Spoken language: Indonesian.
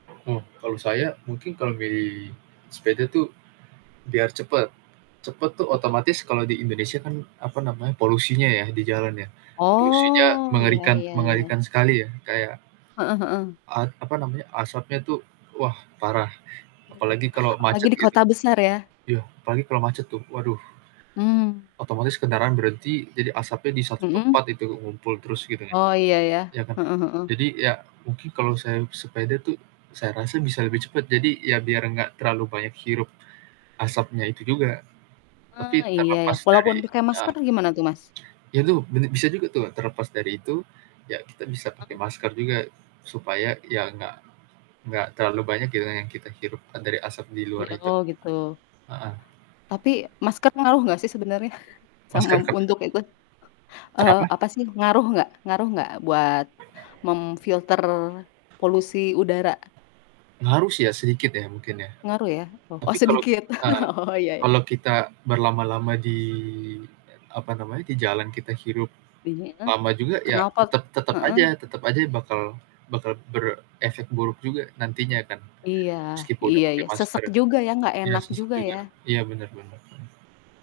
Ah, kalau saya mungkin kalau milih sepeda tuh biar cepet. Cepet tuh Dapat. otomatis kalau di Indonesia kan, apa namanya, polusinya ya di jalan ya, polusinya Oh, iya mengerikan iya iya. mengerikan sekali ya, kayak Heeh heeh. at apa namanya, asapnya tuh wah parah, apalagi kalau Apalagi macet di gitu. kota besar ya? Iya, apalagi kalau macet tuh, waduh Mmm. otomatis kendaraan berhenti jadi asapnya di satu Mhm? tempat itu ngumpul terus gitu kan, Oh iya iya, ya kan? heeh heeh. Jadi, ya mungkin kalau saya sepeda tuh saya rasa bisa lebih cepet, jadi ya biar gak terlalu banyak hirup asapnya itu juga, Oh, tapi iya iya, terlepas dari, walaupun pakai eee, masker gimana tuh, Mas? itu bene bisa juga tuh terlepas dari itu, ya kita bisa pakai Heeh? masker juga, supaya ya nggak nggak terlalu banyak gitu, yang kita hirup, kan dari asap di Di luar itu, oh gitu. heeh. Tapi, masker ngaruh gak sih sebenernya? Sama, Masker kepa untuk itu, eee, Kenapa? apa sih? Ngaruh nggak ngaruh nggak buat memfilter polusi udara? Ngaruh sih ya, sedikit ya mungkin ya? Ngaruh ya? Oh oh Tapi kalo sedikit. heeh, Oh, ya ya. kalo kita berlama-lama di, e apa namanya, di jalan kita hirup Iya? lama juga ya, Kenapa tetep tetep aja heeh? tetep aja bakal bakal berefek buruk juga nantinya kan. Iya Meskipun udah iya pake iya, sesak masker, juga ya, nggak iya enak sesak juga juga, ya? iya bener bener bener.